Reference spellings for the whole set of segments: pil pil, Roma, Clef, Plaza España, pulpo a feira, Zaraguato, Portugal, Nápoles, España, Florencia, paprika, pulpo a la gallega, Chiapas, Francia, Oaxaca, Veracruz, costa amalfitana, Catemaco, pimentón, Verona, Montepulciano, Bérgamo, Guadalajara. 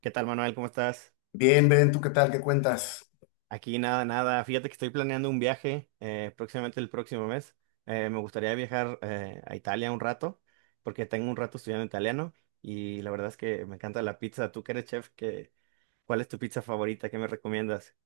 ¿Qué tal, Manuel? ¿Cómo estás? Bien, Ben, ¿tú qué tal? ¿Qué cuentas? Aquí nada, nada. Fíjate que estoy planeando un viaje próximamente el próximo mes. Me gustaría viajar a Italia un rato, porque tengo un rato estudiando italiano y la verdad es que me encanta la pizza. Tú que eres chef, ¿cuál es tu pizza favorita? ¿Qué me recomiendas?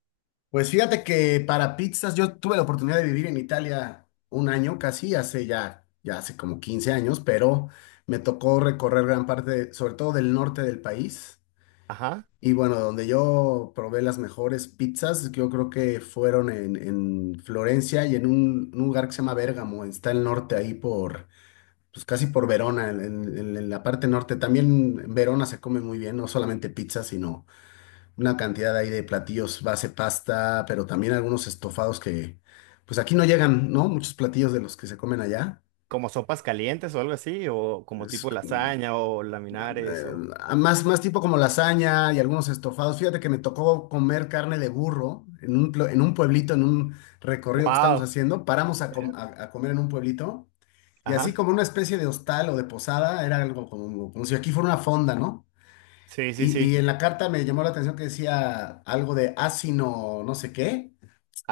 Pues fíjate que para pizzas yo tuve la oportunidad de vivir en Italia un año casi, ya hace como 15 años, pero me tocó recorrer gran parte, sobre todo del norte del país. Ajá. Y bueno, donde yo probé las mejores pizzas, yo creo que fueron en Florencia y en un lugar que se llama Bérgamo, está el norte ahí por, pues casi por Verona, en la parte norte. También en Verona se come muy bien, no solamente pizza, sino una cantidad ahí de platillos base pasta, pero también algunos estofados que, pues aquí no llegan, ¿no? Muchos platillos de los que se comen allá. ¿Como sopas calientes o algo así? ¿O como Es, tipo mm, lasaña o laminares? eh, O... más tipo como lasaña y algunos estofados. Fíjate que me tocó comer carne de burro en un pueblito, en un recorrido que estamos ¡Wow! haciendo. Paramos a comer en un pueblito, y así Ajá. como una especie de hostal o de posada, era algo como si aquí fuera una fonda, ¿no? Sí, sí, Y, sí. y en la carta me llamó la atención que decía algo de asino, no sé qué.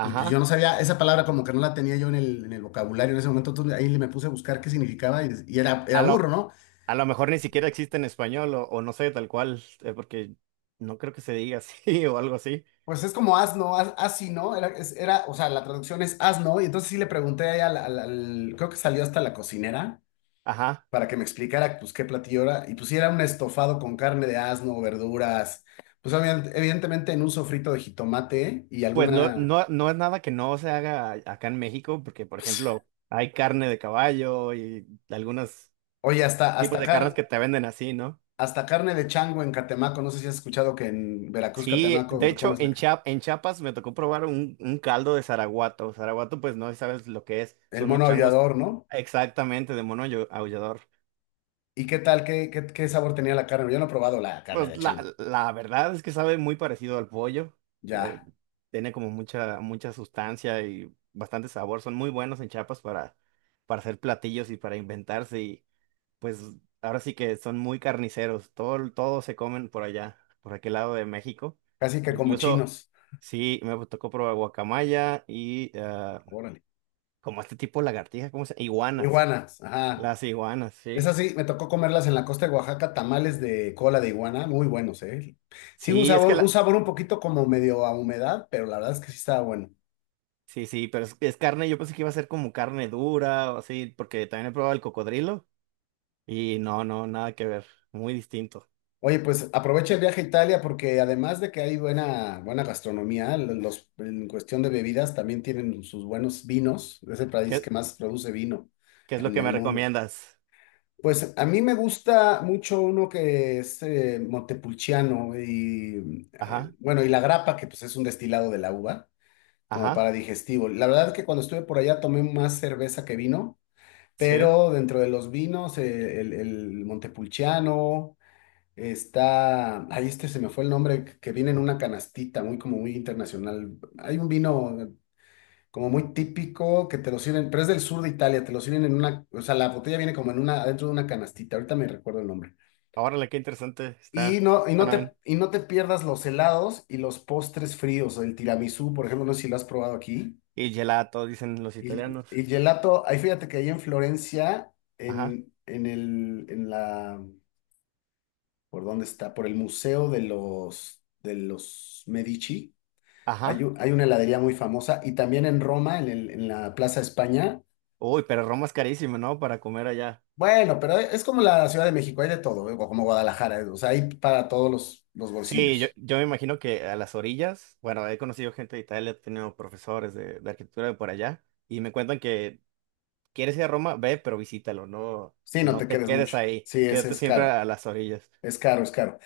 Y pues yo no sabía, esa palabra como que no la tenía yo en el vocabulario en ese momento, entonces ahí le me puse a buscar qué significaba y era burro, ¿no? A lo mejor ni siquiera existe en español o no sé, tal cual, porque no creo que se diga así o algo así. Pues es como asno, asino, era, o sea, la traducción es asno, y entonces sí le pregunté ahí creo que salió hasta la cocinera Ajá. para que me explicara pues qué platillo era, y pues sí era un estofado con carne de asno, verduras, pues evidentemente en un sofrito de jitomate y Pues no, alguna, no, no es nada que no se haga acá en México, porque por pues, ejemplo hay carne de caballo y algunos oye, hasta, tipos hasta, de carnes car- que te venden así, ¿no? hasta carne de chango en Catemaco, no sé si has escuchado que en Veracruz, Sí, de Catemaco, ¿cómo hecho es la en carne? En Chiapas me tocó probar un caldo de Zaraguato. Zaraguato pues no sabes lo que es, El son unos mono changos aviador, ¿no? exactamente de mono aullador. ¿Y qué tal? ¿Qué sabor tenía la carne? Yo no he probado la carne de Pues la, chango. la verdad es que sabe muy parecido al pollo. La- Ya, tiene como mucha, mucha sustancia y bastante sabor. Son muy buenos en Chiapas para hacer platillos y para inventarse. Y pues ahora sí que son muy carniceros. Todo, todo se comen por allá, por aquel lado de México. casi que como Incluso, chinos. sí, me tocó probar guacamaya y ah, Órale. como este tipo de lagartija, ¿cómo se Iguanas. Iguanas, ajá. Las iguanas, sí. Esas sí, me tocó comerlas en la costa de Oaxaca, tamales de cola de iguana, muy buenos, ¿eh? Sí, un Sí, es sabor, que un la- sabor un poquito como medio a humedad, pero la verdad es que sí estaba bueno. Sí, sí, pero es carne, yo pensé que iba a ser como carne dura o así, porque también he probado el cocodrilo y no, no, nada que ver, muy distinto. Oye, pues aprovecha el viaje a Italia porque además de que hay buena, buena gastronomía, en cuestión de bebidas también tienen sus buenos vinos. Es el país que ¿Qué, más produce vino qué es lo en que el me mundo. recomiendas? Pues a mí me gusta mucho uno que es Montepulciano y Ajá, bueno, y la grapa, que pues es un destilado de la uva, como ajá, para digestivo. La verdad que cuando estuve por allá tomé más cerveza que vino, sí. pero dentro de los vinos, el Montepulciano está, ahí este se me fue el nombre, que viene en una canastita, muy como muy internacional. Hay un vino como muy típico, que te lo sirven, pero es del sur de Italia, te lo sirven en una, o sea, la botella viene como en una, adentro de una canastita, ahorita me recuerdo el nombre. Órale, qué interesante Y está. no, y no Suena te, bien. y no te pierdas los helados y los postres fríos, el tiramisú, por ejemplo, no sé si lo has probado aquí. Y gelato, dicen los Y, italianos. y gelato, ahí fíjate que ahí en Florencia, Ajá, en el, en la, ¿por dónde está? Por el Museo de los Medici, hay, ajá. un- hay una heladería muy famosa. Y también en Roma, en la Plaza España. Uy, pero Roma es carísimo, ¿no? Para comer allá. Bueno, pero es como la Ciudad de México, hay de todo, ¿eh? O como Guadalajara, ¿eh? O sea, hay para todos los Sí, bolsillos. yo me imagino que a las orillas, bueno, he conocido gente de Italia, he tenido profesores de arquitectura de por allá, y me cuentan que ¿quieres ir a Roma? Ve, pero visítalo, no, Sí, no no te te quedes quedes mucho. ahí, Sí, ese quédate es siempre caro, a las orillas. es caro, es caro.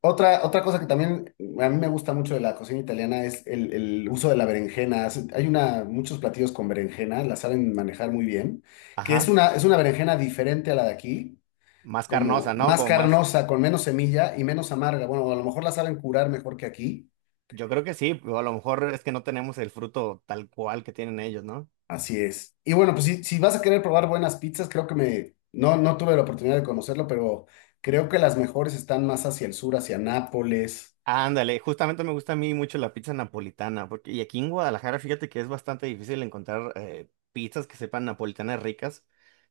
Otra cosa que también a mí me gusta mucho de la cocina italiana es el uso de la berenjena. Muchos platillos con berenjena, la saben manejar muy bien, que es Ajá, una, es una berenjena diferente a la de aquí, más como carnosa, ¿no? más Como más, carnosa, con menos semilla y menos amarga. Bueno, a lo mejor la saben curar mejor que aquí. yo creo que sí, o a lo mejor es que no tenemos el fruto tal cual que tienen ellos, ¿no? Así es. Y bueno, pues si vas a querer probar buenas pizzas, creo que No tuve la oportunidad de conocerlo, pero creo que las mejores están más hacia el sur, hacia Nápoles. Ándale, justamente me gusta a mí mucho la pizza napolitana, porque y aquí en Guadalajara, fíjate que es bastante difícil encontrar pizzas que sepan napolitanas ricas,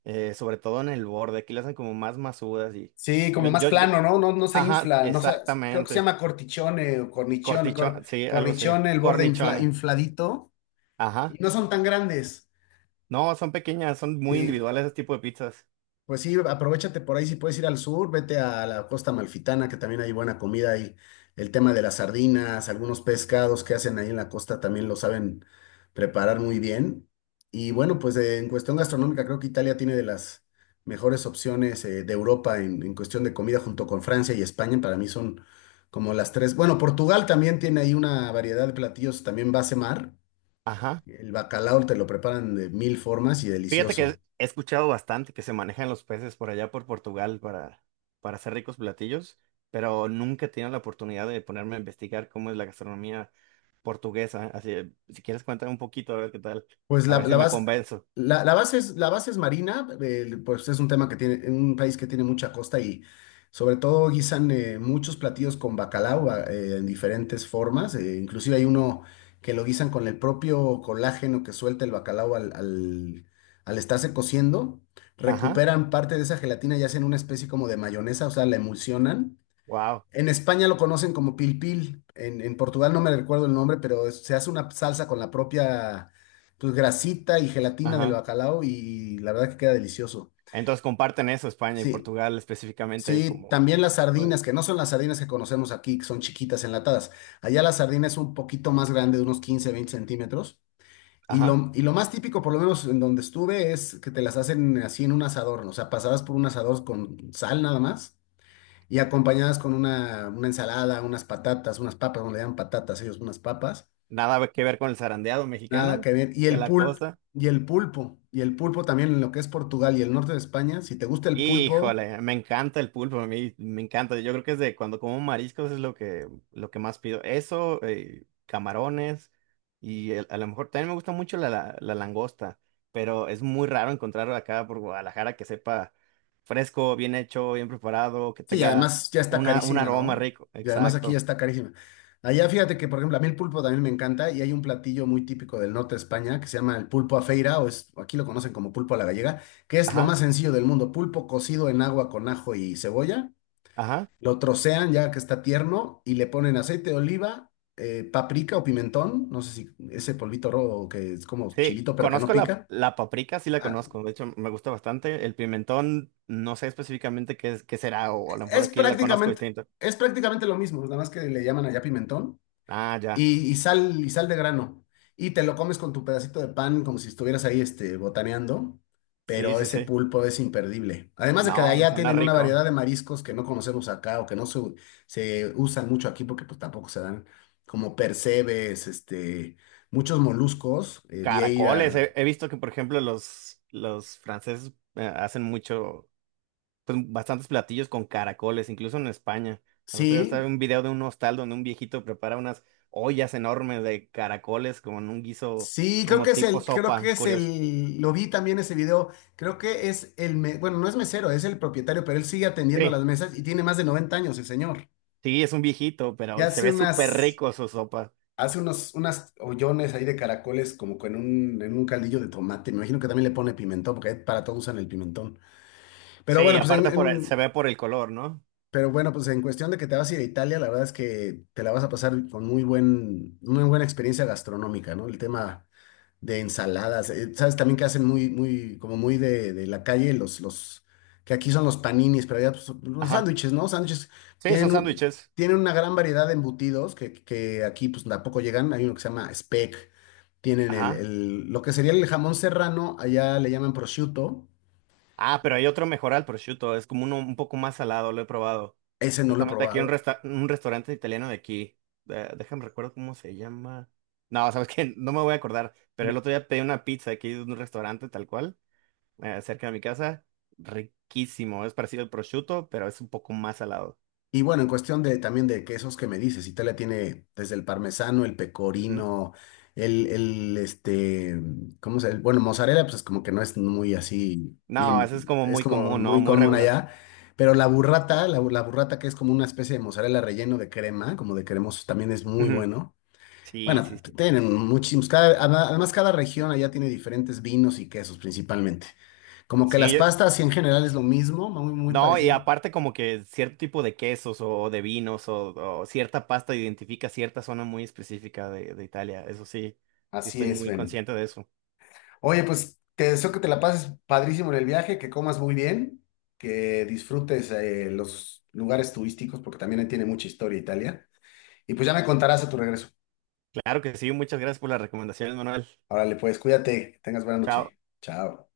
sobre todo en el borde, aquí las hacen como más masudas y Sí, como más yo, plano, ¿no? No, no se ajá, infla, no sé, creo que se exactamente, llama cortichone o cornichone, cortichón, cor- sí, algo así, cornichone, el borde infla- cornichones, infladito, y ajá. no son tan grandes. No, son pequeñas, son muy Sí. individuales ese tipo de pizzas. Pues sí, aprovéchate por ahí, si puedes ir al sur, vete a la costa amalfitana, que también hay buena comida ahí. El tema de las sardinas, algunos pescados que hacen ahí en la costa también lo saben preparar muy bien. Y bueno, pues en cuestión gastronómica, creo que Italia tiene de las mejores opciones de Europa en cuestión de comida, junto con Francia y España. Para mí son como las tres. Bueno, Portugal también tiene ahí una variedad de platillos, también base mar. Ajá. El bacalao te lo preparan de mil formas y Fíjate que delicioso. he escuchado bastante que se manejan los peces por allá por Portugal para hacer ricos platillos, pero nunca he tenido la oportunidad de ponerme a investigar cómo es la gastronomía portuguesa. Así, si quieres cuéntame un poquito, a ver qué tal, Pues a la, ver la si me base, convenzo. La base es marina, pues es un tema que tiene, en un país que tiene mucha costa y sobre todo guisan muchos platillos con bacalao, en diferentes formas, inclusive hay uno que lo guisan con el propio colágeno que suelta el bacalao al estarse cociendo, Ajá. recuperan parte de esa gelatina y hacen una especie como de mayonesa, o sea, la emulsionan. Wow. En España lo conocen como pil pil. En Portugal no me recuerdo el nombre, pero se hace una salsa con la propia pues, grasita y gelatina del Ajá. bacalao y, la verdad que queda delicioso. Entonces comparten eso, España y Sí, Portugal específicamente sí, como... también las sardinas, que no son las sardinas que conocemos aquí, que son chiquitas enlatadas. Allá la sardina es un poquito más grande, de unos 15, 20 centímetros. Y Ajá. lo, y lo más típico, por lo menos en donde estuve, es que te las hacen así en un asador, ¿no? O sea, pasadas por un asador con sal nada más y acompañadas con una, ensalada, unas patatas, unas papas, no le llaman patatas ellos, unas papas, Nada que ver con el zarandeado nada mexicano que ver. Y de el la pulp, costa. Y el pulpo también en lo que es Portugal y el norte de España, si te gusta el pulpo, Híjole, me encanta el pulpo, a mí me encanta. Yo creo que es de cuando como mariscos es lo que más pido. Eso, camarones y a lo mejor también me gusta mucho la, la, la langosta, pero es muy raro encontrar acá por Guadalajara que sepa fresco, bien hecho, bien preparado, que sí, y tenga además ya está una, un carísima, aroma ¿no? rico. Y además aquí ya Exacto. está carísima. Allá fíjate que, por ejemplo, a mí el pulpo también me encanta y hay un platillo muy típico del norte de España que se llama el pulpo a feira, aquí lo conocen como pulpo a la gallega, que es lo Ajá, más sencillo del mundo, pulpo cocido en agua con ajo y cebolla. ajá. Lo trocean ya que está tierno y le ponen aceite de oliva, paprika o pimentón, no sé si ese polvito rojo que es como Sí, chilito pero que no conozco la, pica. la paprika, sí la Ah, conozco. De hecho, me gusta bastante. El pimentón, no sé específicamente qué es, qué será, o a lo mejor es aquí la conozco prácticamente, distinto. es prácticamente lo mismo, nada más que le llaman allá pimentón. Ah, ya. Y sal de grano. Y te lo comes con tu pedacito de pan como si estuvieras ahí botaneando, Sí, pero sí, ese sí. pulpo es imperdible. Además de No, que de allá suena tienen una rico. variedad de mariscos que no conocemos acá o que no se, u- se usan mucho aquí porque pues tampoco se dan como percebes, muchos moluscos, Caracoles. vieira. He, he visto que, por ejemplo, los franceses hacen mucho, pues bastantes platillos con caracoles, incluso en España. El otro día estaba Sí, en un video de un hostal donde un viejito prepara unas ollas enormes de caracoles como en un guiso, sí, creo como que es tipo el, creo que sopa, es curioso. el, lo vi también ese video, creo que es el, me- bueno, no es mesero, es el propietario, pero él sigue atendiendo las Sí, mesas y tiene más de 90 años el señor. sí, es un viejito, Y pero se hace ve súper unas, rico su sopa. hace unas hoyones ahí de caracoles como en un caldillo de tomate. Me imagino que también le pone pimentón, porque para todo usan el pimentón. Pero Sí, bueno, pues en, aparte por, se en- ve por el color, ¿no? pero bueno, pues en cuestión de que te vas a ir a Italia, la verdad es que te la vas a pasar con muy buena experiencia gastronómica, ¿no? El tema de ensaladas. ¿Sabes también que hacen muy, muy, como muy de la calle? Que aquí son los paninis, pero allá pues, son los Ajá. sándwiches, ¿no? Sándwiches Sí, son tienen, un- sándwiches. tienen una gran variedad de embutidos que aquí pues tampoco llegan. Hay uno que se llama speck. Tienen Ajá. Lo que sería el jamón serrano, allá le llaman prosciutto. Ah, pero hay otro mejor al prosciutto, es como uno un poco más salado, lo he probado. Ese no lo he Justamente aquí hay un, probado. Un restaurante italiano de aquí. Déjame recuerdo cómo se llama. No, sabes que no me voy a acordar, pero el otro día pedí una pizza aquí de un restaurante tal cual, cerca de mi casa. Riquísimo, es parecido al prosciutto, pero es un poco más salado. Y bueno, en cuestión de también de quesos que me dices, Italia tiene desde el parmesano, el Ujú. pecorino, el, el este, ¿cómo se llama? Bueno, mozzarella, pues como que no es muy así, No, eso es bien, como es muy como común, ¿no? muy Muy común regular. allá, pero la burrata, la burrata que es como una especie de mozzarella relleno de crema, como de cremoso, también es muy Ujú. bueno. Sí, sí, Bueno, sí. tienen muchísimos, además cada región allá tiene diferentes vinos y quesos principalmente. Como que Sí, las yo, pastas sí en general es lo mismo, muy, muy no, y parecido. aparte como que cierto tipo de quesos o de vinos o cierta pasta identifica cierta zona muy específica de Italia. Eso sí, sí Así estoy es, muy Ben. consciente de eso. Oye, pues te deseo que te la pases padrísimo en el viaje, que comas muy bien, que disfrutes los lugares turísticos, porque también ahí tiene mucha historia Italia. Y pues ya me contarás a tu regreso. Claro que sí, muchas gracias por las recomendaciones, Manuel. Órale, pues cuídate, que tengas buena Chao. noche. Chao.